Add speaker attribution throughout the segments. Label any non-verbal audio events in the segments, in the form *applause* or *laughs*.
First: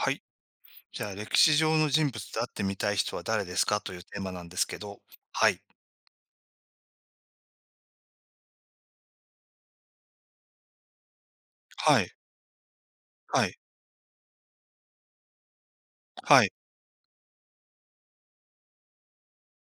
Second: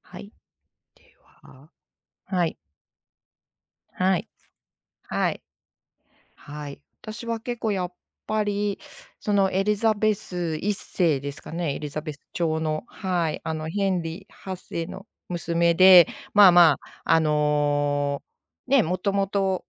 Speaker 1: は
Speaker 2: は
Speaker 1: い。
Speaker 2: い。
Speaker 1: じゃあ、
Speaker 2: で
Speaker 1: 歴史
Speaker 2: は、
Speaker 1: 上の人物で会
Speaker 2: は
Speaker 1: っ
Speaker 2: い。
Speaker 1: てみたい人は誰ですかという
Speaker 2: は
Speaker 1: テー
Speaker 2: い。
Speaker 1: マなんですけど。
Speaker 2: はい。
Speaker 1: はい。
Speaker 2: はい。私は結構やっぱり、そのエリザベス1世ですかね、エリ
Speaker 1: は
Speaker 2: ザ
Speaker 1: い。
Speaker 2: ベス朝の、はい、
Speaker 1: は
Speaker 2: あ
Speaker 1: い。
Speaker 2: のヘンリー8世の娘で、
Speaker 1: は
Speaker 2: まあ
Speaker 1: い。
Speaker 2: まあ、あの、ね、もともと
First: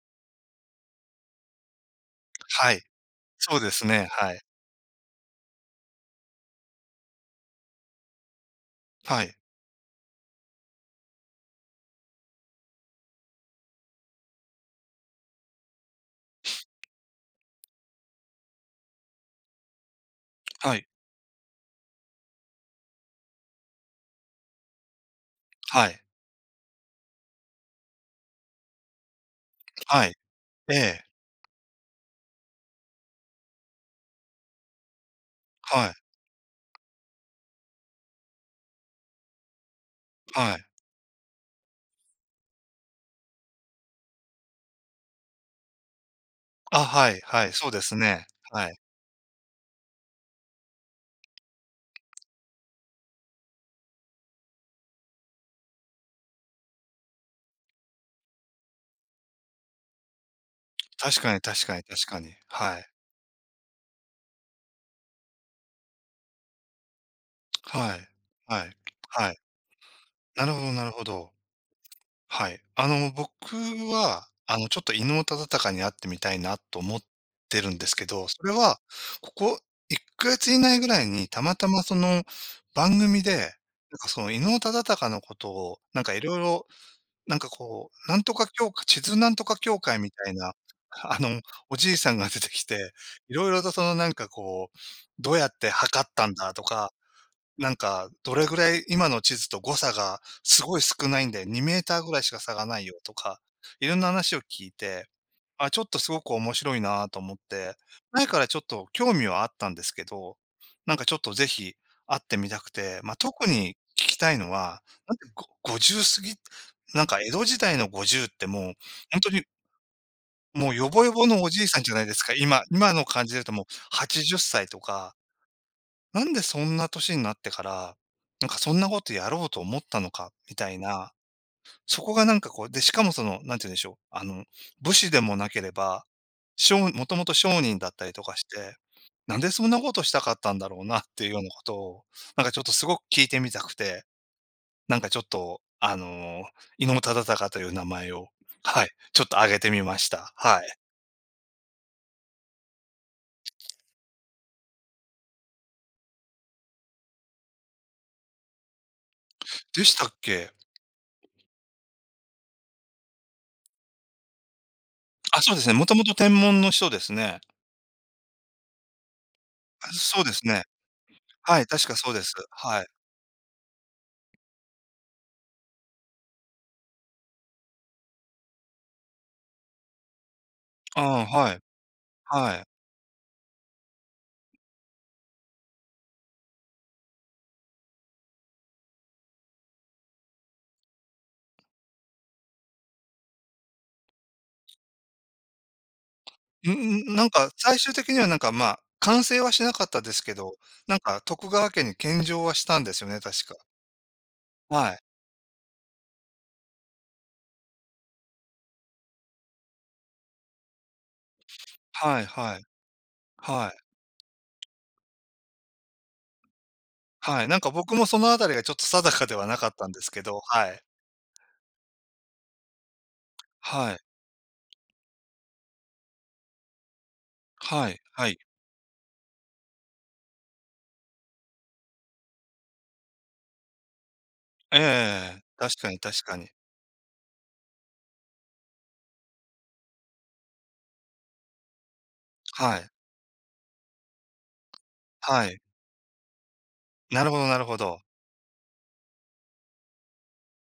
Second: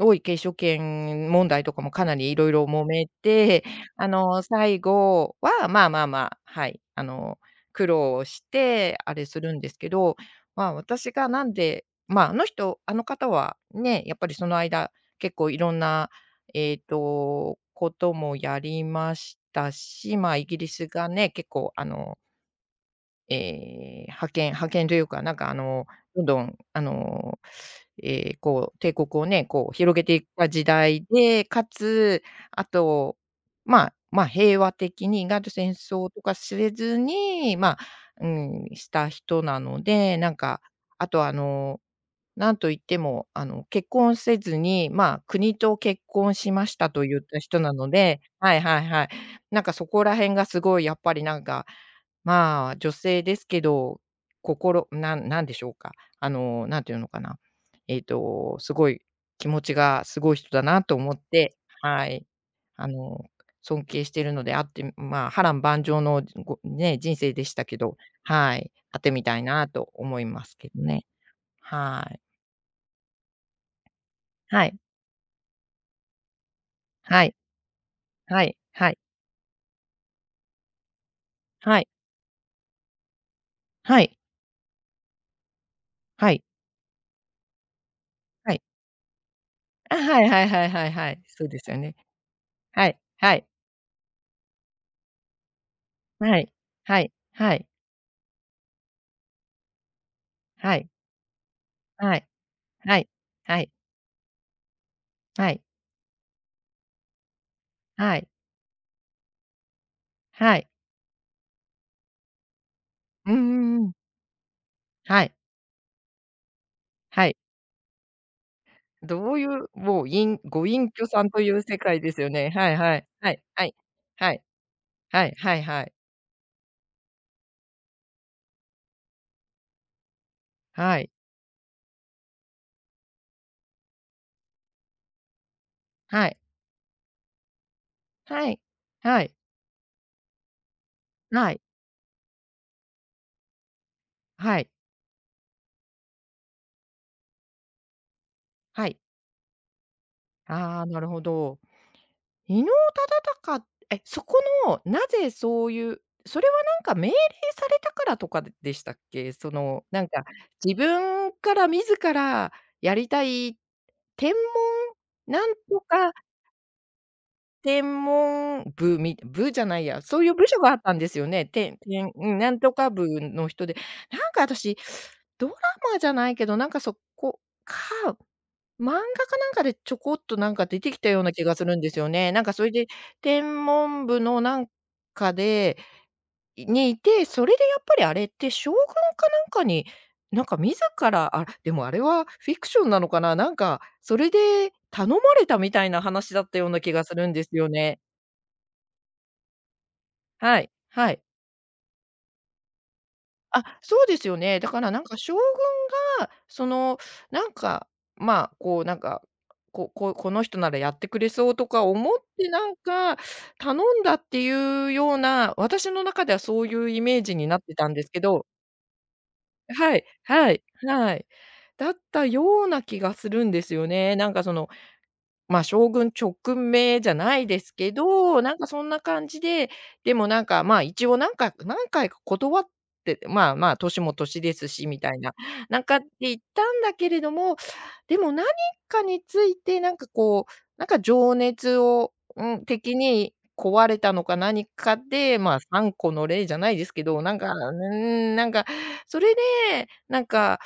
Speaker 2: 王位継承権問題とかもかなりいろいろ
Speaker 1: はい。
Speaker 2: 揉め
Speaker 1: そう
Speaker 2: て、
Speaker 1: ですね。
Speaker 2: あ
Speaker 1: はい。
Speaker 2: の、最後は、まあまあまあ、はい、あの、苦労してあ
Speaker 1: は
Speaker 2: れ
Speaker 1: い。
Speaker 2: するんですけど、まあ、私がなんで、まあ、あの人あの方はね、やっぱりその間結構いろんな、こともやりましたし、まあ、イギリ
Speaker 1: はい。
Speaker 2: スがね、結構あの、ええ、覇権というか、なんかあの、
Speaker 1: はい。
Speaker 2: どんどんあの、ええ、こう帝国をね、こう広げ
Speaker 1: はい。
Speaker 2: ていった時
Speaker 1: え
Speaker 2: 代
Speaker 1: え。
Speaker 2: で、かつ、あと、まあまあ、平和的に意外と戦
Speaker 1: はい。
Speaker 2: 争とかせずに、まあ、うん、した人なので、なん
Speaker 1: は
Speaker 2: か、
Speaker 1: い。
Speaker 2: あとあの、なんといっても、あの、結婚せずに、まあ、国と結婚しまし
Speaker 1: あ、
Speaker 2: たと
Speaker 1: は
Speaker 2: 言
Speaker 1: い。
Speaker 2: った
Speaker 1: はい。
Speaker 2: 人
Speaker 1: そう
Speaker 2: な
Speaker 1: で
Speaker 2: の
Speaker 1: す
Speaker 2: で
Speaker 1: ね。
Speaker 2: はい
Speaker 1: はい。
Speaker 2: はいはい。なんかそこら辺がすごいやっぱりなんか、まあ、女性ですけど、心なんなんでしょうか、あの、なんていうのかな、すごい気持ちがすごい人だなと思っ
Speaker 1: 確かに
Speaker 2: て、
Speaker 1: 確かに確
Speaker 2: は
Speaker 1: か
Speaker 2: い。
Speaker 1: に。は
Speaker 2: あ
Speaker 1: い。
Speaker 2: の、尊敬してるのであって、まあ、波乱万丈のごね、人生でしたけ
Speaker 1: は
Speaker 2: ど、
Speaker 1: い。
Speaker 2: は
Speaker 1: は
Speaker 2: い、
Speaker 1: い。
Speaker 2: あってみ
Speaker 1: は
Speaker 2: た
Speaker 1: い。
Speaker 2: いなと思いま
Speaker 1: なる
Speaker 2: す
Speaker 1: ほ
Speaker 2: け
Speaker 1: ど
Speaker 2: ど
Speaker 1: なるほ
Speaker 2: ね。
Speaker 1: ど。
Speaker 2: はい。
Speaker 1: はい。僕は、
Speaker 2: はい。
Speaker 1: ちょっと伊能忠敬に会ってみたいなと思っ
Speaker 2: はい。
Speaker 1: てるんですけど、そ
Speaker 2: は
Speaker 1: れ
Speaker 2: い。
Speaker 1: は、
Speaker 2: はい。
Speaker 1: ここ1ヶ月以内ぐらいにたまた
Speaker 2: は
Speaker 1: ま
Speaker 2: い。
Speaker 1: その番組で、
Speaker 2: はい。
Speaker 1: その伊能忠敬のことを、い
Speaker 2: は
Speaker 1: ろい
Speaker 2: い。
Speaker 1: ろなんとか
Speaker 2: はい。
Speaker 1: 協会地図なんとか協
Speaker 2: あ、
Speaker 1: 会み
Speaker 2: は
Speaker 1: た
Speaker 2: い
Speaker 1: い
Speaker 2: はい
Speaker 1: な、
Speaker 2: はいは
Speaker 1: *laughs*
Speaker 2: いは
Speaker 1: あ
Speaker 2: い。
Speaker 1: の、
Speaker 2: そうです
Speaker 1: お
Speaker 2: よ
Speaker 1: じ
Speaker 2: ね。
Speaker 1: いさんが出てき
Speaker 2: は
Speaker 1: て、
Speaker 2: い。
Speaker 1: い
Speaker 2: はい。
Speaker 1: ろいろとそのどうやって測ったん
Speaker 2: は
Speaker 1: だ
Speaker 2: い。
Speaker 1: とか
Speaker 2: はい。はい。
Speaker 1: どれぐらい今の地図と誤差がす
Speaker 2: は
Speaker 1: ごい
Speaker 2: い。
Speaker 1: 少ないんで2メーターぐ
Speaker 2: は
Speaker 1: らい
Speaker 2: い。
Speaker 1: しか差がないよ
Speaker 2: はい。
Speaker 1: とか、
Speaker 2: はい。
Speaker 1: いろんな話を聞いて、
Speaker 2: はい。
Speaker 1: あ、ちょっとすごく面白いなと思って、
Speaker 2: は
Speaker 1: 前
Speaker 2: い。
Speaker 1: からちょっと興味はあったんですけど、
Speaker 2: はい。
Speaker 1: ちょっとぜひ会ってみたくて、まあ、
Speaker 2: うんう
Speaker 1: 特に
Speaker 2: んうん。
Speaker 1: 聞きたいのは、なん
Speaker 2: は
Speaker 1: で
Speaker 2: い。
Speaker 1: ご50過ぎ、なんか
Speaker 2: は
Speaker 1: 江
Speaker 2: い。
Speaker 1: 戸時代の50ってもう、本当
Speaker 2: どう
Speaker 1: に
Speaker 2: いう、もう、いんご
Speaker 1: もうヨ
Speaker 2: 隠
Speaker 1: ボ
Speaker 2: 居
Speaker 1: ヨ
Speaker 2: さ
Speaker 1: ボ
Speaker 2: んと
Speaker 1: のお
Speaker 2: い
Speaker 1: じ
Speaker 2: う
Speaker 1: いさ
Speaker 2: 世
Speaker 1: んじゃ
Speaker 2: 界
Speaker 1: ない
Speaker 2: で
Speaker 1: です
Speaker 2: すよ
Speaker 1: か。
Speaker 2: ね。
Speaker 1: 今、
Speaker 2: はいはい。
Speaker 1: 感
Speaker 2: は
Speaker 1: じで言
Speaker 2: い。
Speaker 1: うとも
Speaker 2: は
Speaker 1: う
Speaker 2: い。は
Speaker 1: 80
Speaker 2: い。
Speaker 1: 歳とか。
Speaker 2: はいはいはい。
Speaker 1: なんでそんな年になってから、そんなことやろうと思ったのかみたい
Speaker 2: は
Speaker 1: な、
Speaker 2: い。
Speaker 1: そこがで、しかもその、なんて言うんでしょう、武士でもなければ、
Speaker 2: はい。
Speaker 1: しょうもともと商人だったりとかし
Speaker 2: はい。
Speaker 1: て、
Speaker 2: はい。
Speaker 1: なんでそんなことしたかったんだろうなっていうような
Speaker 2: はい。
Speaker 1: ことを、ちょっとすごく聞いてみたくて、
Speaker 2: はい。
Speaker 1: なんかちょっと、あの、伊能忠敬という名前を、は
Speaker 2: は
Speaker 1: い、
Speaker 2: い。
Speaker 1: ちょっと挙げてみました。はい。
Speaker 2: ああ、なるほど。伊能忠敬。え、そこの、なぜそういうそれはなんか命令されたからとかででしたっけ？そ
Speaker 1: で
Speaker 2: の、
Speaker 1: し
Speaker 2: な
Speaker 1: た
Speaker 2: ん
Speaker 1: っ
Speaker 2: か
Speaker 1: け？
Speaker 2: 自分から自らやりたい、天文
Speaker 1: あ、
Speaker 2: な
Speaker 1: そ
Speaker 2: ん
Speaker 1: うですね、
Speaker 2: と
Speaker 1: もとも
Speaker 2: か、
Speaker 1: と天文の人ですね。
Speaker 2: 天文部み部じゃない
Speaker 1: あ、
Speaker 2: や、そ
Speaker 1: そう
Speaker 2: うい
Speaker 1: で
Speaker 2: う
Speaker 1: す
Speaker 2: 部署
Speaker 1: ね。
Speaker 2: があったんですよね。
Speaker 1: はい、
Speaker 2: てん
Speaker 1: 確か
Speaker 2: て
Speaker 1: そ
Speaker 2: ん
Speaker 1: うです。
Speaker 2: うん、なんと
Speaker 1: はい。
Speaker 2: か部の人で、なんか私、ドラマじゃないけど、なんかそこか漫画かなんかでちょこっとなんか出てきた
Speaker 1: あ
Speaker 2: よう
Speaker 1: あ、
Speaker 2: な気
Speaker 1: は
Speaker 2: が
Speaker 1: い、
Speaker 2: するんですよね。なんか
Speaker 1: は
Speaker 2: そ
Speaker 1: い。
Speaker 2: れで、天文部のなんかでにいて、それでやっぱりあれって将軍かなんかに、なんか自ら、あ、でもあれはフィクションなのかな、なんか、それで頼まれたみたいな話だったよ
Speaker 1: ん
Speaker 2: うな気がす
Speaker 1: ん、
Speaker 2: るんですよ
Speaker 1: 最終
Speaker 2: ね。
Speaker 1: 的にはまあ、完成はしなかったですけど、
Speaker 2: はい、はい。
Speaker 1: 徳川家に献上はしたんですよね、確か。
Speaker 2: あ、そうですよね。だから
Speaker 1: はい。
Speaker 2: なんか将軍が、その、なんか、まあ、こうなんか、この人ならやってくれそうとか思っ
Speaker 1: はい
Speaker 2: て
Speaker 1: はい。
Speaker 2: なんか、
Speaker 1: は
Speaker 2: 頼
Speaker 1: い。
Speaker 2: んだっていうような、私の中ではそういうイメージ
Speaker 1: は
Speaker 2: に
Speaker 1: い。
Speaker 2: なってた
Speaker 1: 僕
Speaker 2: んで
Speaker 1: も
Speaker 2: す
Speaker 1: そ
Speaker 2: け
Speaker 1: のあ
Speaker 2: ど。
Speaker 1: たりがちょっと定かではなかったん
Speaker 2: は
Speaker 1: で
Speaker 2: い、
Speaker 1: すけど、
Speaker 2: はい、
Speaker 1: はい。
Speaker 2: はい。だったような気がするんですよ
Speaker 1: はい。
Speaker 2: ね。なんかその、ま、あ将軍直命じゃないです
Speaker 1: は
Speaker 2: け
Speaker 1: い、はい。
Speaker 2: ど、なんかそんな感じで、でもなんか、ま、あ一応何回か断って、まあまあ、年も年です
Speaker 1: え
Speaker 2: しみたいな、
Speaker 1: え、確
Speaker 2: なん
Speaker 1: か
Speaker 2: か
Speaker 1: に
Speaker 2: って
Speaker 1: 確
Speaker 2: 言
Speaker 1: か
Speaker 2: っ
Speaker 1: に。
Speaker 2: たんだけれども、でも何かについてなんかこう、なんか情熱を、うん、
Speaker 1: はい。
Speaker 2: 的に壊れたのか何かで、
Speaker 1: は
Speaker 2: まあ、
Speaker 1: い。
Speaker 2: 3個の例じゃないですけど、
Speaker 1: なる
Speaker 2: なん
Speaker 1: ほど
Speaker 2: か、
Speaker 1: なる
Speaker 2: う
Speaker 1: ほど。
Speaker 2: ん、なんか、それで、なんか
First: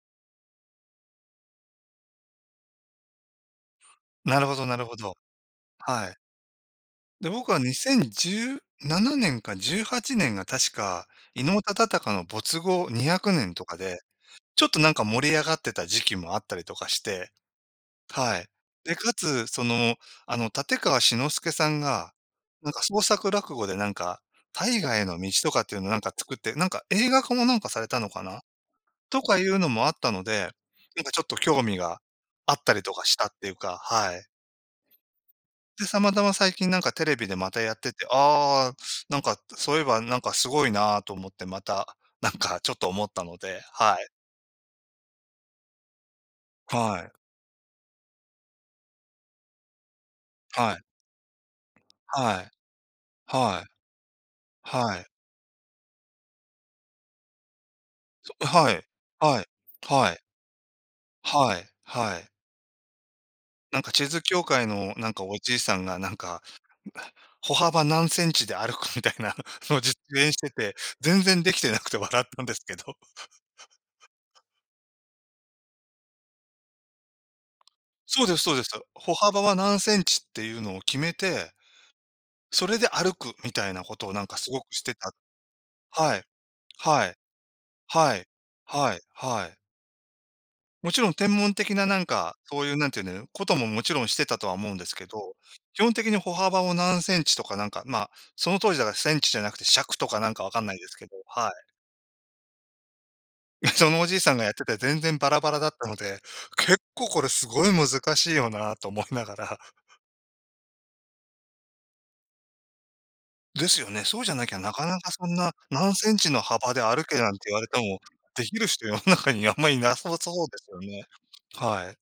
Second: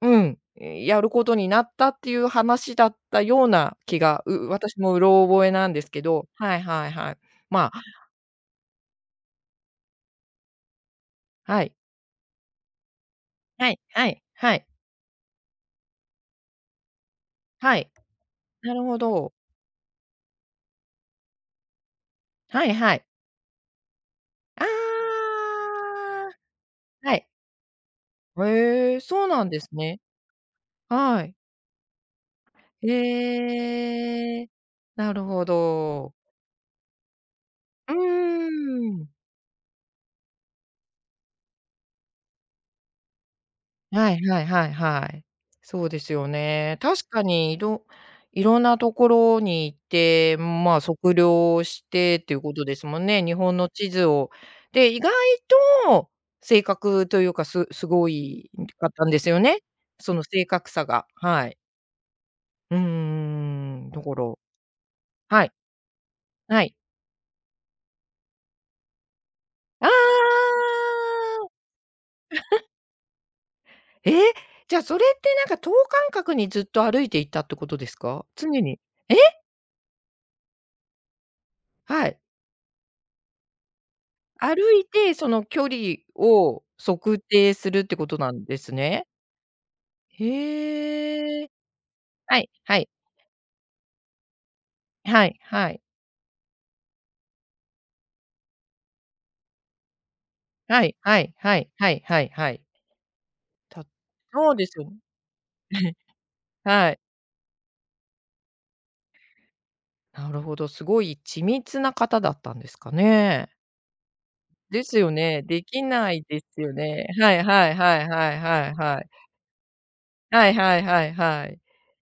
Speaker 2: うん、え、やることになったっていう話だったような気が、
Speaker 1: なる
Speaker 2: う
Speaker 1: ほどな
Speaker 2: 私
Speaker 1: る
Speaker 2: も
Speaker 1: ほ
Speaker 2: う
Speaker 1: ど。
Speaker 2: ろ覚えなんですけ
Speaker 1: はい。
Speaker 2: ど、はいはいはい。
Speaker 1: で、僕は
Speaker 2: まあ、
Speaker 1: 2017年か18年が確か、伊能
Speaker 2: はい。
Speaker 1: 忠敬の没後200年と
Speaker 2: は
Speaker 1: か
Speaker 2: い、
Speaker 1: で
Speaker 2: はい、は
Speaker 1: ちょ
Speaker 2: い、
Speaker 1: っと盛り上がってた時期もあったりとかして、
Speaker 2: はい。
Speaker 1: はい。
Speaker 2: なる
Speaker 1: で、
Speaker 2: ほ
Speaker 1: か
Speaker 2: ど。
Speaker 1: つ、その、あの、立川志の輔さんが、
Speaker 2: はいは
Speaker 1: 創
Speaker 2: い。
Speaker 1: 作落語で
Speaker 2: あ
Speaker 1: 大河への道とかっていうのを
Speaker 2: あ、
Speaker 1: 作って、映
Speaker 2: は
Speaker 1: 画
Speaker 2: い。
Speaker 1: 化もされたのかな？
Speaker 2: へえ、
Speaker 1: と
Speaker 2: そう
Speaker 1: か
Speaker 2: な
Speaker 1: い
Speaker 2: ん
Speaker 1: う
Speaker 2: です
Speaker 1: のもあっ
Speaker 2: ね。
Speaker 1: たので、ちょ
Speaker 2: は
Speaker 1: っ
Speaker 2: い。
Speaker 1: と興味があったりとかしたっていうか、はい。
Speaker 2: へえ、なるほ
Speaker 1: で、たま
Speaker 2: ど。
Speaker 1: たま最近テレビでまたやって
Speaker 2: う
Speaker 1: て、ああ、
Speaker 2: ーん。
Speaker 1: そういえばすごいなと思ってまた、なんかちょっと思ったので、はい。
Speaker 2: はいはいはいはい。そうですよね。
Speaker 1: は
Speaker 2: 確
Speaker 1: い。
Speaker 2: かに、いろんなところに行って、
Speaker 1: は
Speaker 2: まあ、
Speaker 1: い。
Speaker 2: 測量してっていう
Speaker 1: はい。
Speaker 2: ことですもんね。日本
Speaker 1: は
Speaker 2: の
Speaker 1: い。
Speaker 2: 地図を。で、
Speaker 1: は
Speaker 2: 意
Speaker 1: い。
Speaker 2: 外と正確というか、すすご
Speaker 1: そ、
Speaker 2: い
Speaker 1: はい。
Speaker 2: かったんですよ
Speaker 1: はい。
Speaker 2: ね。
Speaker 1: は
Speaker 2: そ
Speaker 1: い。
Speaker 2: の正確さが。はい。
Speaker 1: はい。はい。
Speaker 2: うんんと
Speaker 1: 地
Speaker 2: こ
Speaker 1: 図
Speaker 2: ろ。
Speaker 1: 協会のお
Speaker 2: はい、
Speaker 1: じいさんが
Speaker 2: はい。
Speaker 1: 歩幅何センチで歩くみたいなのを
Speaker 2: ああ！
Speaker 1: 実演してて、全然できてなくて笑ったんですけど。
Speaker 2: えー、じゃあ、それってなんか等間隔にずっと歩いていたってことです
Speaker 1: そ
Speaker 2: か？
Speaker 1: うです
Speaker 2: 常
Speaker 1: そうです。
Speaker 2: に。
Speaker 1: 歩
Speaker 2: え！
Speaker 1: 幅は何センチっていうのを決めて、
Speaker 2: はい。
Speaker 1: それで歩くみたいなことをす
Speaker 2: 歩
Speaker 1: ごくし
Speaker 2: い
Speaker 1: てた。
Speaker 2: て、その距離
Speaker 1: はい。
Speaker 2: を
Speaker 1: はい。
Speaker 2: 測定するってこ
Speaker 1: は
Speaker 2: と
Speaker 1: い。
Speaker 2: なんです
Speaker 1: はい。
Speaker 2: ね。
Speaker 1: はい。もちろん天
Speaker 2: へえ。
Speaker 1: 文的な
Speaker 2: はい
Speaker 1: そういう
Speaker 2: はい。
Speaker 1: なんていうねことももちろんしてたとは思うんですけ
Speaker 2: は
Speaker 1: ど、
Speaker 2: いは
Speaker 1: 基
Speaker 2: い。
Speaker 1: 本的に歩幅を何センチとかまあ、その当時だからセンチじゃなくて尺とかわかんない
Speaker 2: は
Speaker 1: です
Speaker 2: い
Speaker 1: けど、
Speaker 2: はい
Speaker 1: は
Speaker 2: はい
Speaker 1: い。
Speaker 2: はいはいはい。
Speaker 1: *laughs*
Speaker 2: た、
Speaker 1: そのおじいさんがや
Speaker 2: そ
Speaker 1: っ
Speaker 2: う
Speaker 1: て
Speaker 2: で
Speaker 1: て
Speaker 2: すよね。
Speaker 1: 全然バラバラだったので、結
Speaker 2: はい。
Speaker 1: 構これすごい難しいよなと思いながら、*laughs*
Speaker 2: なるほど、すごい緻密な方だったんですかね。
Speaker 1: ですよね。そうじゃなきゃな
Speaker 2: で
Speaker 1: かな
Speaker 2: す
Speaker 1: か
Speaker 2: よ
Speaker 1: そん
Speaker 2: ね、
Speaker 1: な
Speaker 2: でき
Speaker 1: 何セ
Speaker 2: な
Speaker 1: ン
Speaker 2: い
Speaker 1: チの
Speaker 2: です
Speaker 1: 幅
Speaker 2: よ
Speaker 1: で歩
Speaker 2: ね。
Speaker 1: けな
Speaker 2: は
Speaker 1: んて
Speaker 2: い
Speaker 1: 言われ
Speaker 2: はい
Speaker 1: て
Speaker 2: は
Speaker 1: も、
Speaker 2: いはい
Speaker 1: できる
Speaker 2: はい
Speaker 1: 人世の
Speaker 2: はい。
Speaker 1: 中にあんまりいなさそう
Speaker 2: はい
Speaker 1: ですよ
Speaker 2: はい
Speaker 1: ね。
Speaker 2: はいはい。
Speaker 1: はい。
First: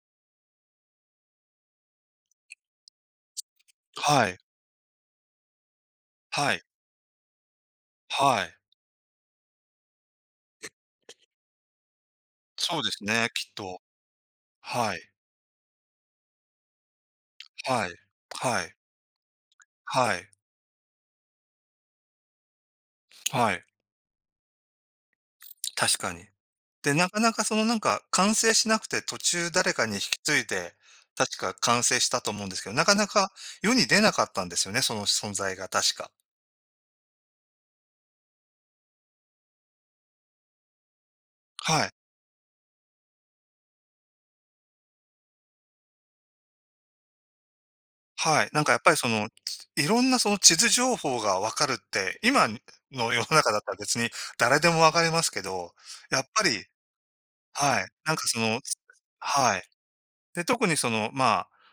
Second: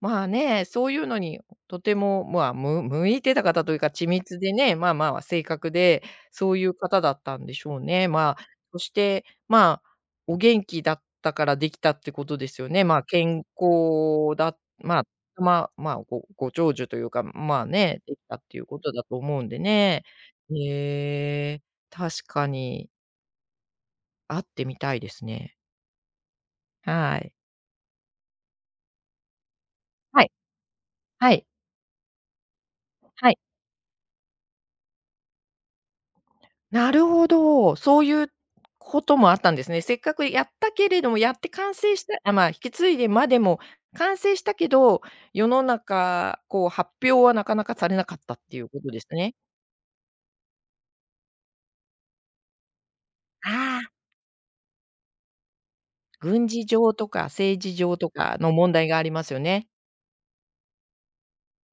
Speaker 2: まあね、そういうのにとても、まあ、む向いてた方というか、緻
Speaker 1: はい。
Speaker 2: 密でね、まあまあ、正確で、そ
Speaker 1: は
Speaker 2: う
Speaker 1: い。
Speaker 2: いう方だったんでしょうね。まあ、
Speaker 1: はい。
Speaker 2: そして、まあ、お元気だったからできたってことですよ
Speaker 1: そう
Speaker 2: ね。
Speaker 1: で
Speaker 2: ま
Speaker 1: す
Speaker 2: あ、
Speaker 1: ね、
Speaker 2: 健
Speaker 1: きっと。
Speaker 2: 康だ
Speaker 1: は
Speaker 2: ま
Speaker 1: い。
Speaker 2: あ、まあまあ、ごご長寿というか、まあ
Speaker 1: はい。
Speaker 2: ね、できたってい
Speaker 1: は
Speaker 2: う
Speaker 1: い。
Speaker 2: ことだと思うんでね。
Speaker 1: はい。
Speaker 2: へえ、確かに
Speaker 1: はい。
Speaker 2: 会ってみたいですね。
Speaker 1: 確かに。で、な
Speaker 2: は
Speaker 1: かな
Speaker 2: い。
Speaker 1: かそのなんか完成しなくて途中誰かに引き
Speaker 2: はい、
Speaker 1: 継いで、
Speaker 2: は
Speaker 1: 確
Speaker 2: い、
Speaker 1: か完成したと思うんですけど、なかなか
Speaker 2: はい。
Speaker 1: 世に出なかったんですよね、その存在が確か。
Speaker 2: なるほど。そういうこともあったんですね。せっかくやったけれども、やって完
Speaker 1: はい。
Speaker 2: 成したあ、まあ、引き継いでまでも、完成したけど、世の中、こう、発表はなかなかされなかったっ
Speaker 1: はい。
Speaker 2: ていう
Speaker 1: やっ
Speaker 2: こと
Speaker 1: ぱり
Speaker 2: です
Speaker 1: その、
Speaker 2: ね。
Speaker 1: いろんなその地図情報がわかるって、今の世の中だったら
Speaker 2: ああ、
Speaker 1: 別に誰でもわかりますけど、やっぱ
Speaker 2: 軍
Speaker 1: り、
Speaker 2: 事上とか政治
Speaker 1: はい、
Speaker 2: 上とかの問題がありますよ
Speaker 1: はい。
Speaker 2: ね。
Speaker 1: で、特にその、まあ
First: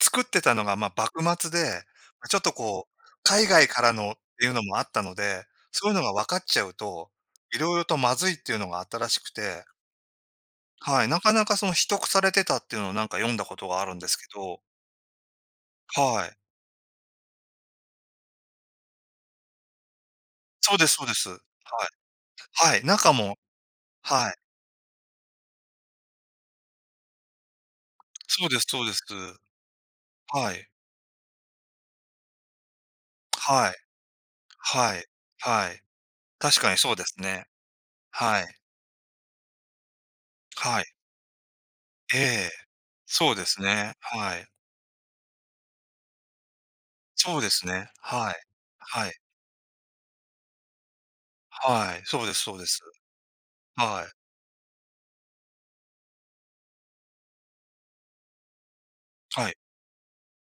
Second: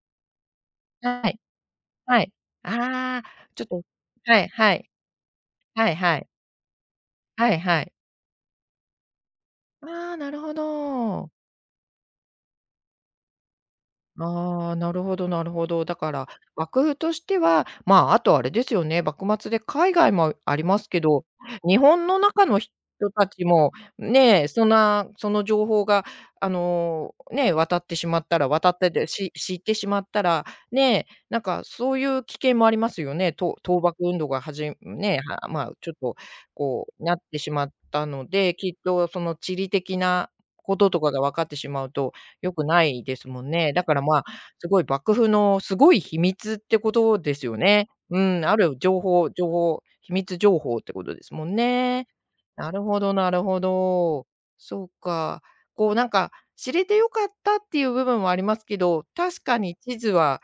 Speaker 1: 作ってたのが、まあ、幕
Speaker 2: はい、
Speaker 1: 末で、
Speaker 2: は
Speaker 1: ま、
Speaker 2: い。
Speaker 1: ちょっとこう、
Speaker 2: ああ、
Speaker 1: 海
Speaker 2: ちょっ
Speaker 1: 外
Speaker 2: と、
Speaker 1: からのっ
Speaker 2: は
Speaker 1: て
Speaker 2: い
Speaker 1: いうの
Speaker 2: は
Speaker 1: もあ
Speaker 2: い。
Speaker 1: ったので、そ
Speaker 2: は
Speaker 1: うい
Speaker 2: い
Speaker 1: うのが
Speaker 2: は
Speaker 1: 分
Speaker 2: い。
Speaker 1: かっちゃうと、
Speaker 2: はい
Speaker 1: 色
Speaker 2: は
Speaker 1: 々
Speaker 2: い。
Speaker 1: とまずいっていうのがあったらしくて、
Speaker 2: ああ、なるほ
Speaker 1: はい、なか
Speaker 2: ど。
Speaker 1: なかその秘匿されてたっていうのを読んだことがあるんですけど、
Speaker 2: ああ、なるほどなるほど。だか
Speaker 1: は
Speaker 2: ら、
Speaker 1: い。
Speaker 2: 幕風としては、まあ、あとあれですよね、幕末で海外もあり
Speaker 1: そう
Speaker 2: ま
Speaker 1: で
Speaker 2: す
Speaker 1: す
Speaker 2: け
Speaker 1: そうで
Speaker 2: ど、
Speaker 1: す。はい。
Speaker 2: 日本の中の人
Speaker 1: はい、中
Speaker 2: た
Speaker 1: も、
Speaker 2: ちも、
Speaker 1: はい。
Speaker 2: ねえ、そんな、その情報が、あの、ねえ、渡ってしまった
Speaker 1: そう
Speaker 2: ら
Speaker 1: です
Speaker 2: 渡っ
Speaker 1: そう
Speaker 2: て
Speaker 1: です。
Speaker 2: て、し知ってしまったら、
Speaker 1: はい。
Speaker 2: ねえ、なんかそういう危険もありますよね。と
Speaker 1: はい。
Speaker 2: 倒幕運動がはじ
Speaker 1: はい。
Speaker 2: ねえ、はま
Speaker 1: は
Speaker 2: あ、
Speaker 1: い。
Speaker 2: ちょっと
Speaker 1: 確かに
Speaker 2: こ
Speaker 1: そうで
Speaker 2: うな
Speaker 1: す
Speaker 2: って
Speaker 1: ね。
Speaker 2: しまったの
Speaker 1: はい。
Speaker 2: で、きっとその地理的なこ
Speaker 1: はい。
Speaker 2: ととかが分かってしまうと
Speaker 1: ええ。
Speaker 2: 良くないです
Speaker 1: そう
Speaker 2: も
Speaker 1: で
Speaker 2: ん
Speaker 1: す
Speaker 2: ね。だ
Speaker 1: ね。
Speaker 2: からまあ、
Speaker 1: はい。
Speaker 2: すごい幕府のすごい秘密ってことで
Speaker 1: そう
Speaker 2: す
Speaker 1: で
Speaker 2: よ
Speaker 1: す
Speaker 2: ね。
Speaker 1: ね。
Speaker 2: う
Speaker 1: はい。
Speaker 2: ん、ある情
Speaker 1: はい。
Speaker 2: 報、情報秘密情報ってことですもん
Speaker 1: はい、
Speaker 2: ね。
Speaker 1: そうですそうで
Speaker 2: な
Speaker 1: す。
Speaker 2: るほどなるほ
Speaker 1: はい。
Speaker 2: ど。そうか。こうなんか、知れてよかったっていう部分はありますけど、確
Speaker 1: はい。
Speaker 2: かに地図は、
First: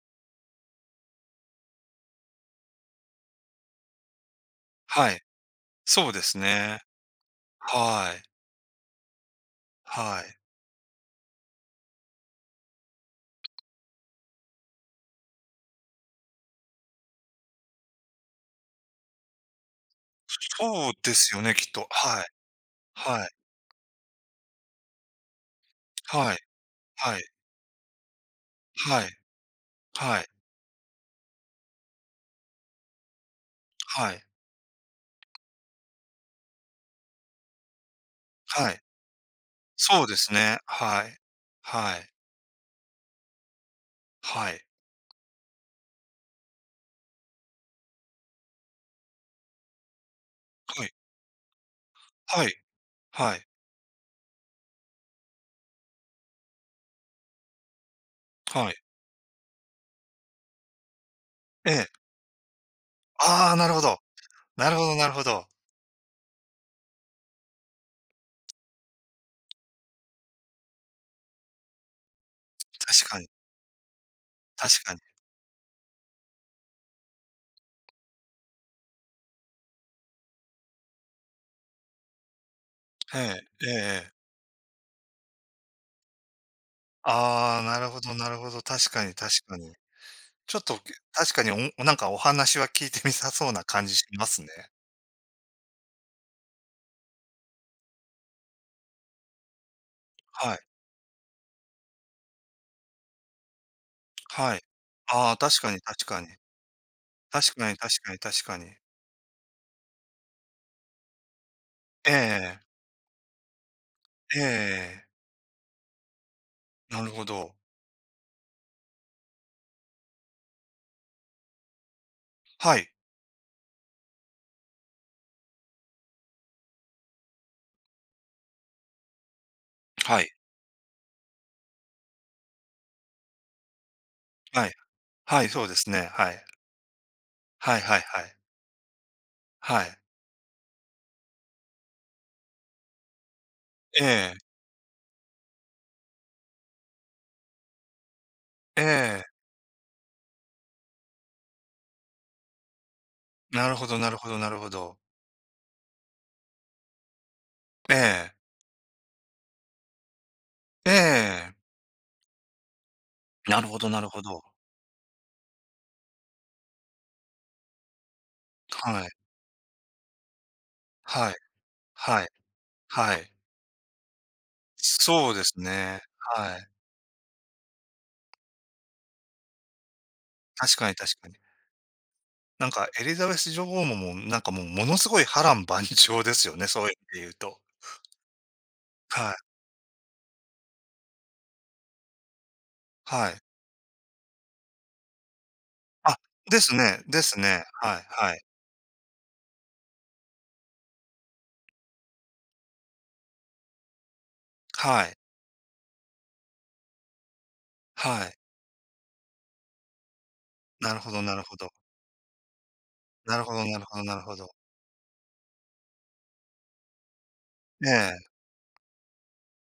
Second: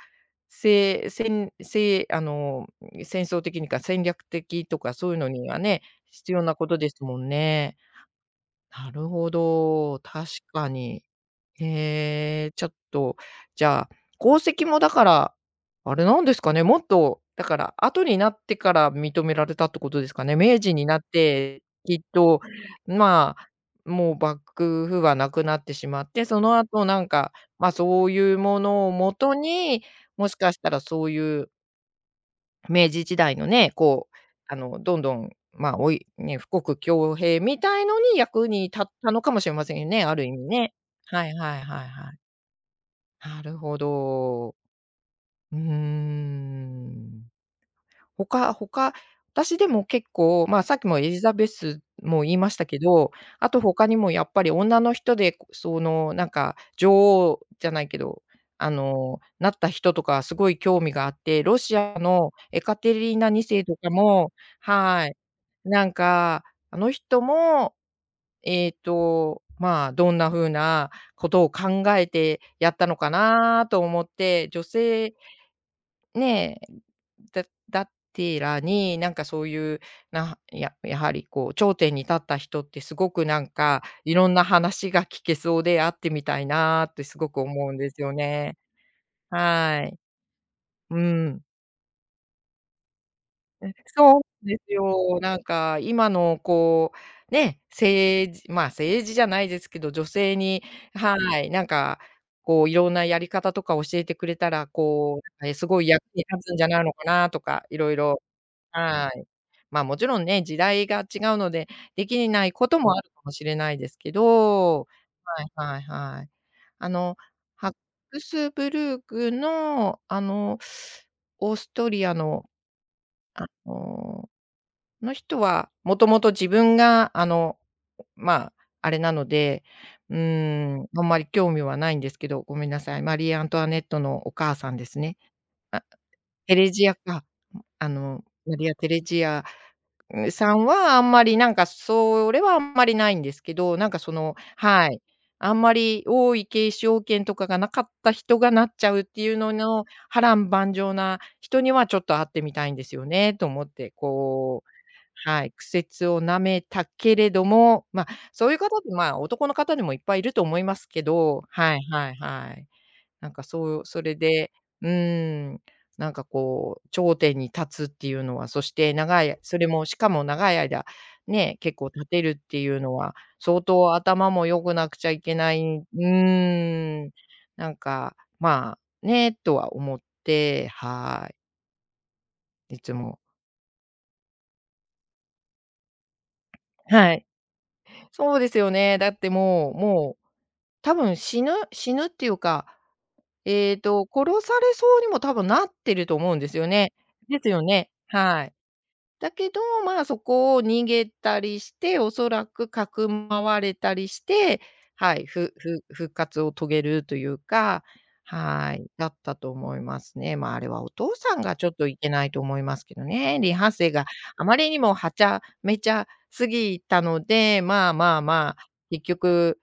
Speaker 2: せいせんせい、あの、戦争的にか戦略的とかそ
Speaker 1: は
Speaker 2: ういう
Speaker 1: い。
Speaker 2: のにはね、
Speaker 1: そうで
Speaker 2: 必
Speaker 1: す
Speaker 2: 要なこと
Speaker 1: ね。
Speaker 2: ですもんね。
Speaker 1: はい。
Speaker 2: なるほど、
Speaker 1: は
Speaker 2: 確
Speaker 1: い。
Speaker 2: かに。へえ、ちょっと、じゃあ、功績もだから、あれなんですかね、もっと、だから、後になってから認められたってことですかね。明治に
Speaker 1: そう
Speaker 2: なっ
Speaker 1: ですよね、
Speaker 2: て、
Speaker 1: きっと。
Speaker 2: きっ
Speaker 1: はい。
Speaker 2: と、
Speaker 1: はい。
Speaker 2: まあ、もう幕府はなくなってしまって、
Speaker 1: はい。
Speaker 2: その後なん
Speaker 1: はい。
Speaker 2: か、ま、そういうものを
Speaker 1: は
Speaker 2: も
Speaker 1: い。
Speaker 2: とに、
Speaker 1: は
Speaker 2: も
Speaker 1: い。
Speaker 2: しかしたらそういう明治時代のね、こ
Speaker 1: は
Speaker 2: う、
Speaker 1: い。
Speaker 2: あの、どんどん、まあ、おいね、富国強兵みたいのに役に
Speaker 1: はい。
Speaker 2: 立ったのかもしれませんよ
Speaker 1: そ
Speaker 2: ね、
Speaker 1: う
Speaker 2: あ
Speaker 1: で
Speaker 2: る
Speaker 1: す
Speaker 2: 意味
Speaker 1: ね。
Speaker 2: ね。
Speaker 1: はい。
Speaker 2: はいはいはい
Speaker 1: はい。
Speaker 2: はい。なるほ
Speaker 1: は
Speaker 2: ど。
Speaker 1: い。
Speaker 2: うーん。他、私でも結構、まあ、さっ
Speaker 1: は
Speaker 2: き
Speaker 1: い。
Speaker 2: もエリザベスも言い
Speaker 1: は
Speaker 2: ま
Speaker 1: い。
Speaker 2: したけど、
Speaker 1: はい。
Speaker 2: あと他にもやっぱり女の人で、こその、なんか、女王じゃないけど、あ
Speaker 1: はい。
Speaker 2: の、なった人とかすごい興味があって、ロ
Speaker 1: え
Speaker 2: シア
Speaker 1: え。
Speaker 2: のエカテリーナ
Speaker 1: ああ、
Speaker 2: 2
Speaker 1: なる
Speaker 2: 世と
Speaker 1: ほ
Speaker 2: か
Speaker 1: ど。
Speaker 2: も
Speaker 1: なるほどな
Speaker 2: は
Speaker 1: る
Speaker 2: い。
Speaker 1: ほど。
Speaker 2: なんか、あの人も、まあ、どんな風なことを考えてやったの
Speaker 1: 確
Speaker 2: か
Speaker 1: かに、
Speaker 2: なと思って、女
Speaker 1: 確かに。
Speaker 2: 性ね。だだってらに、なんかそういう、やはりこう頂点に立った人ってすご
Speaker 1: え
Speaker 2: くなん
Speaker 1: え、えええ
Speaker 2: か、い
Speaker 1: え。
Speaker 2: ろんな話が聞けそうで会ってみたいなってすごく
Speaker 1: ああ、
Speaker 2: 思うん
Speaker 1: な
Speaker 2: で
Speaker 1: るほ
Speaker 2: すよ
Speaker 1: どなるほ
Speaker 2: ね。
Speaker 1: ど。確かに確かに。
Speaker 2: はい。
Speaker 1: ちょっと、
Speaker 2: う
Speaker 1: 確
Speaker 2: ん。
Speaker 1: かに、お、お話は聞いてみたそうな
Speaker 2: え、
Speaker 1: 感じし
Speaker 2: そう
Speaker 1: ますね。
Speaker 2: ですよ。なんか今のこう、ね、まあ、政治じゃないですけど、女性
Speaker 1: はい、
Speaker 2: にはい、なんかこういろんなやり方とか教えてくれた
Speaker 1: はい。
Speaker 2: ら、こ
Speaker 1: ああ、
Speaker 2: う、え、
Speaker 1: 確
Speaker 2: す
Speaker 1: かに
Speaker 2: ごい役
Speaker 1: 確か
Speaker 2: に
Speaker 1: に。
Speaker 2: 立つんじゃないのかなと
Speaker 1: 確
Speaker 2: か、
Speaker 1: かに
Speaker 2: いろい
Speaker 1: 確かに
Speaker 2: ろ
Speaker 1: 確かに。
Speaker 2: はい。まあ、もちろんね、時代が違うので、で
Speaker 1: ええ
Speaker 2: きない
Speaker 1: ええ。
Speaker 2: こともあるかもしれないですけ
Speaker 1: ええ
Speaker 2: ど、
Speaker 1: ええ。
Speaker 2: はいはいはい。あ
Speaker 1: なる
Speaker 2: の、
Speaker 1: ほど。
Speaker 2: ハックスブルークの、あの、オーストリアの、
Speaker 1: はい、
Speaker 2: あの、の人は、もともと自分が、あの、まあ、あれなので、う
Speaker 1: はい、
Speaker 2: ーん、あんまり興味はないんですけど、ごめんなさい、マリー・アントワネットのお母
Speaker 1: は
Speaker 2: さ
Speaker 1: い、
Speaker 2: んですね。
Speaker 1: はい、そうですね。はい。
Speaker 2: テレジアか、
Speaker 1: はい
Speaker 2: あ
Speaker 1: はいは
Speaker 2: の、
Speaker 1: い。
Speaker 2: マリア・テレジア
Speaker 1: はい。
Speaker 2: さんはあんまりなんかそれはあんまりないんですけど、なんか
Speaker 1: え
Speaker 2: その
Speaker 1: え、
Speaker 2: はい、あんまり王位継承権とかがなかった人がなっ
Speaker 1: え
Speaker 2: ちゃうって
Speaker 1: え。
Speaker 2: いうのの波乱万丈な人にはちょっと会ってみたいんですよねと思っ
Speaker 1: なるほ
Speaker 2: て、
Speaker 1: どなるほどなる
Speaker 2: こ
Speaker 1: ほ
Speaker 2: う
Speaker 1: ど。
Speaker 2: はい、苦節をなめたけれども、
Speaker 1: え
Speaker 2: ま、
Speaker 1: え、
Speaker 2: そういう方って、ま、男の方でもいっぱいいると思います
Speaker 1: え
Speaker 2: けど、
Speaker 1: え。
Speaker 2: はいはいはい。なんか
Speaker 1: なるほ
Speaker 2: そう
Speaker 1: どな
Speaker 2: そ
Speaker 1: る
Speaker 2: れ
Speaker 1: ほど。
Speaker 2: でうーん、なんかこう、頂点に立つっていうのは、そして
Speaker 1: は
Speaker 2: 長
Speaker 1: い、
Speaker 2: いそれもしかも長い間、
Speaker 1: はい、
Speaker 2: ね、結構立て
Speaker 1: はい、
Speaker 2: るっていうの
Speaker 1: は
Speaker 2: は、
Speaker 1: い。
Speaker 2: 相当頭も良くなくちゃい
Speaker 1: そう
Speaker 2: け
Speaker 1: で
Speaker 2: な
Speaker 1: す
Speaker 2: い。う
Speaker 1: ね。はい。
Speaker 2: ーん、なんか、まあ、ね、とは思って、
Speaker 1: 確かに確か
Speaker 2: は
Speaker 1: に。
Speaker 2: い、いつ
Speaker 1: エリ
Speaker 2: も
Speaker 1: ザベス女王も、もう、ものすごい波乱万丈ですよね、そういう意
Speaker 2: は
Speaker 1: 味で
Speaker 2: い。
Speaker 1: 言うと。
Speaker 2: そうですよね。だって
Speaker 1: はい、
Speaker 2: もう、多分死ぬっていうか、
Speaker 1: はい。
Speaker 2: 殺されそうにも多分なってると
Speaker 1: あ、
Speaker 2: 思うんです
Speaker 1: で
Speaker 2: よ
Speaker 1: す
Speaker 2: ね。
Speaker 1: ねです
Speaker 2: ですよ
Speaker 1: ね。
Speaker 2: ね。
Speaker 1: はいはい。
Speaker 2: はい。だけど、まあ、そこを逃げたりして、おそらくかくまわれたりして、
Speaker 1: は
Speaker 2: は
Speaker 1: い、
Speaker 2: い、復活を遂げるというか、
Speaker 1: はい。
Speaker 2: はい、だったと思いますね。まあ、あれはお
Speaker 1: なるほ
Speaker 2: 父
Speaker 1: どな
Speaker 2: さ
Speaker 1: る
Speaker 2: ん
Speaker 1: ほ
Speaker 2: がち
Speaker 1: ど。
Speaker 2: ょっといけないと思いますけど
Speaker 1: な
Speaker 2: ね。
Speaker 1: るほ
Speaker 2: リ
Speaker 1: ど
Speaker 2: ハ
Speaker 1: なる
Speaker 2: 生
Speaker 1: ほど
Speaker 2: が
Speaker 1: なるほ
Speaker 2: あ
Speaker 1: ど。
Speaker 2: まりにもはちゃめちゃ過ぎたので、
Speaker 1: え
Speaker 2: まあま
Speaker 1: え、
Speaker 2: あまあ、結局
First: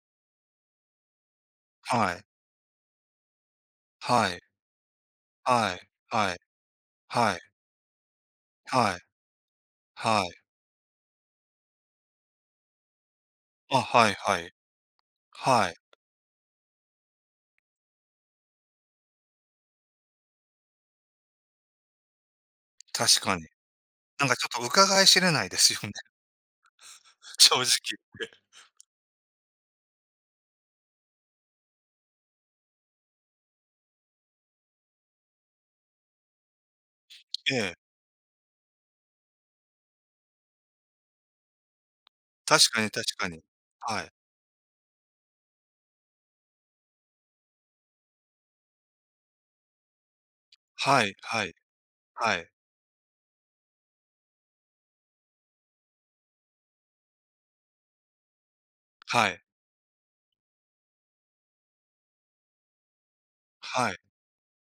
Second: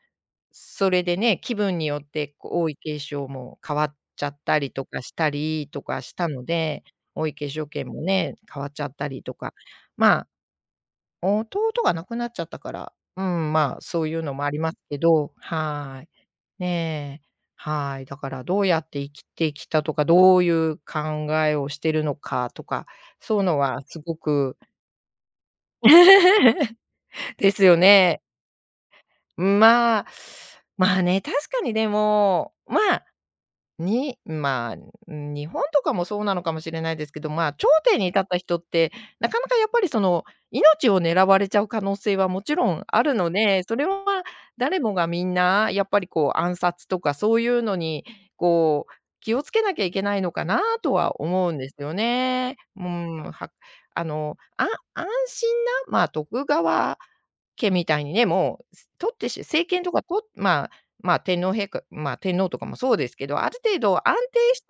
Speaker 2: それでね、気分によっ
Speaker 1: はい、
Speaker 2: てこう王位継承も変わっち
Speaker 1: は
Speaker 2: ゃっ
Speaker 1: い、
Speaker 2: たりとかしたり
Speaker 1: は
Speaker 2: と
Speaker 1: い、
Speaker 2: かした
Speaker 1: はい、
Speaker 2: ので、おい
Speaker 1: はい、
Speaker 2: 化粧券もね、変わっちゃっ
Speaker 1: はい、
Speaker 2: たりとか、ま
Speaker 1: は
Speaker 2: あ、
Speaker 1: い。
Speaker 2: 弟が亡くなっちゃったから、うん、ま
Speaker 1: あ、
Speaker 2: あ、そう
Speaker 1: はい
Speaker 2: いうの
Speaker 1: は
Speaker 2: もあ
Speaker 1: い。
Speaker 2: りますけど、
Speaker 1: はい、
Speaker 2: はい。ねえ、はい。だからどうやって生きてきたとか、どういう考えをしてるのかとか、
Speaker 1: 確か
Speaker 2: そういう
Speaker 1: に。
Speaker 2: のはすご
Speaker 1: ちょ
Speaker 2: く。
Speaker 1: っと伺い知れないですよね、
Speaker 2: *laughs*
Speaker 1: *laughs*
Speaker 2: で
Speaker 1: 正
Speaker 2: す
Speaker 1: 直
Speaker 2: よね。
Speaker 1: 言って。
Speaker 2: まあ、まあね、確かにでも、まあに、まあ、日本とかもそうなのかもしれないですけど、まあ、
Speaker 1: え
Speaker 2: 頂
Speaker 1: え、
Speaker 2: 点に立った人って、なかなかやっぱりその、命を狙われちゃう可能性はもち
Speaker 1: 確
Speaker 2: ろ
Speaker 1: か
Speaker 2: ん
Speaker 1: に確
Speaker 2: ある
Speaker 1: か
Speaker 2: の
Speaker 1: に。
Speaker 2: で、それは
Speaker 1: はい、
Speaker 2: 誰もがみんなやっぱりこう暗殺とかそういうのに、こう、気をつけなきゃいけないのかなと
Speaker 1: はい
Speaker 2: は
Speaker 1: は
Speaker 2: 思う
Speaker 1: い、
Speaker 2: んですよ
Speaker 1: はい、
Speaker 2: ね。うん、はあの、あ安心な、まあ、徳川家みたいにね、もう、取っ
Speaker 1: は
Speaker 2: てし
Speaker 1: い、
Speaker 2: 政権とかとまあ、まあ、天皇陛下まあ、天皇とかもそうですけど、ある程
Speaker 1: は
Speaker 2: 度
Speaker 1: い、
Speaker 2: 安定し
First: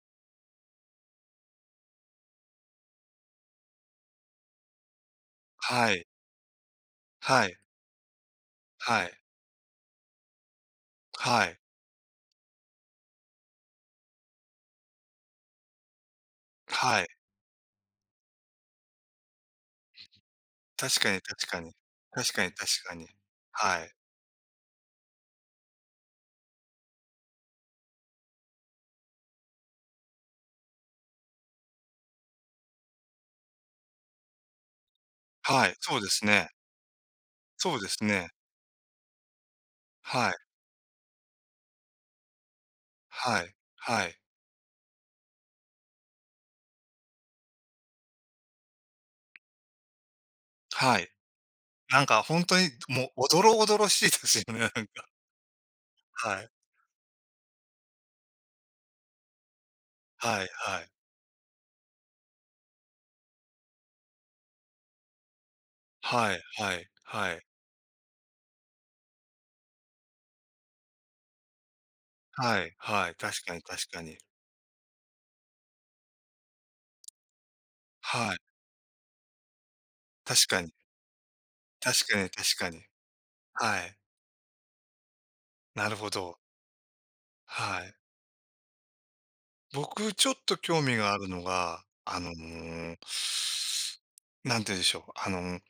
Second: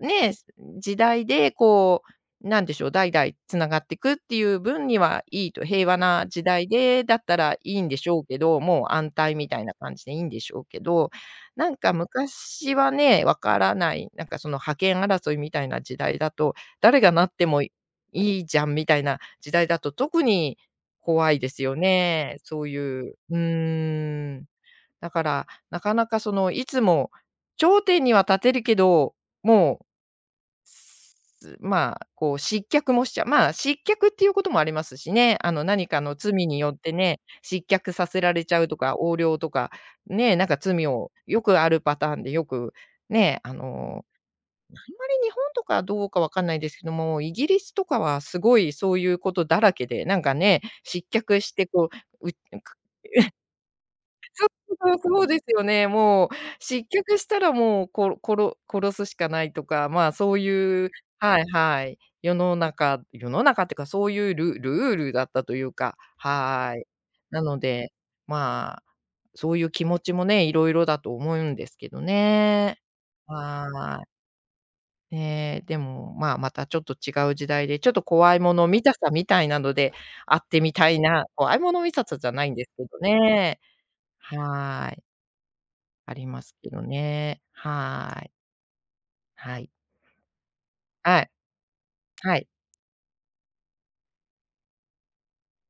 Speaker 2: たね、時代でこう、なんでしょう、代々繋がっていくっていう分にはいいと、平
Speaker 1: は
Speaker 2: 和
Speaker 1: い。
Speaker 2: な時代でだった
Speaker 1: は
Speaker 2: ら
Speaker 1: い、
Speaker 2: いいんでしょうけど、もう
Speaker 1: は
Speaker 2: 安
Speaker 1: い、
Speaker 2: 泰みたいな感じでいいんでしょうけど、
Speaker 1: はい、
Speaker 2: なんか昔はね、わからない、なんかその覇権争いみたいな時代だと、誰
Speaker 1: はい。
Speaker 2: がなってもいいじゃんみたいな時代だと、特に
Speaker 1: 確かに
Speaker 2: 怖い
Speaker 1: 確
Speaker 2: で
Speaker 1: か
Speaker 2: す
Speaker 1: に。
Speaker 2: よ
Speaker 1: 確
Speaker 2: ね。
Speaker 1: かに
Speaker 2: そう
Speaker 1: 確か
Speaker 2: い
Speaker 1: に。
Speaker 2: う、う
Speaker 1: はい、
Speaker 2: ーん。だから、なかなかその、いつも頂点には立てるけど、もう、ず、まあ、こう失脚もしちゃう。まあ、失脚っていうこともありますしね。あの、
Speaker 1: はい、
Speaker 2: 何
Speaker 1: そう
Speaker 2: か
Speaker 1: で
Speaker 2: の
Speaker 1: す
Speaker 2: 罪
Speaker 1: ね。
Speaker 2: によってね、失
Speaker 1: そうで
Speaker 2: 脚
Speaker 1: す
Speaker 2: させ
Speaker 1: ね。
Speaker 2: られちゃうとか、横領とか、
Speaker 1: は
Speaker 2: ね、な
Speaker 1: い、
Speaker 2: んか罪をよくあるパターンでよく、ね、
Speaker 1: は
Speaker 2: あ
Speaker 1: い、
Speaker 2: の、
Speaker 1: はい、
Speaker 2: あまり日本とかどうかわかんないですけども、イギリスとかはすごいそういうことだらけで、なんかね、
Speaker 1: は
Speaker 2: 失
Speaker 1: い。
Speaker 2: 脚してこう、う、
Speaker 1: ほんとに、もう、おどろおどろしいですよね、
Speaker 2: そう、そうですよね。もう
Speaker 1: はい、
Speaker 2: 失脚したらもう、こころ殺すしかないとか、まあ、そう
Speaker 1: はい、は
Speaker 2: い
Speaker 1: い。
Speaker 2: うはいはい。世の中ってか、そういうルールだったというか、
Speaker 1: はいは
Speaker 2: はい。
Speaker 1: い、はい。
Speaker 2: なので、まあ、そういう気持ちもね、いろいろだと思うんですけど
Speaker 1: はい、
Speaker 2: ね。
Speaker 1: はい、確かに確か
Speaker 2: はい。
Speaker 1: に。
Speaker 2: ね、でも、まあ、またちょっと違う時代で、ちょっと
Speaker 1: は
Speaker 2: 怖
Speaker 1: い、
Speaker 2: いもの見たさみたいなので、会
Speaker 1: 確
Speaker 2: って
Speaker 1: かに、
Speaker 2: みたいな、怖いもの見た
Speaker 1: 確
Speaker 2: さ
Speaker 1: か
Speaker 2: じ
Speaker 1: に
Speaker 2: ゃないん
Speaker 1: 確
Speaker 2: で
Speaker 1: か
Speaker 2: す
Speaker 1: に。
Speaker 2: けどね。
Speaker 1: はい、
Speaker 2: はい。
Speaker 1: なるほ
Speaker 2: あり
Speaker 1: ど。
Speaker 2: ますけどね。
Speaker 1: はい。
Speaker 2: はい。はい。
Speaker 1: 僕、ちょっと興味があ
Speaker 2: は
Speaker 1: る
Speaker 2: い。
Speaker 1: のが、なん
Speaker 2: はい。
Speaker 1: て言うんでしょう。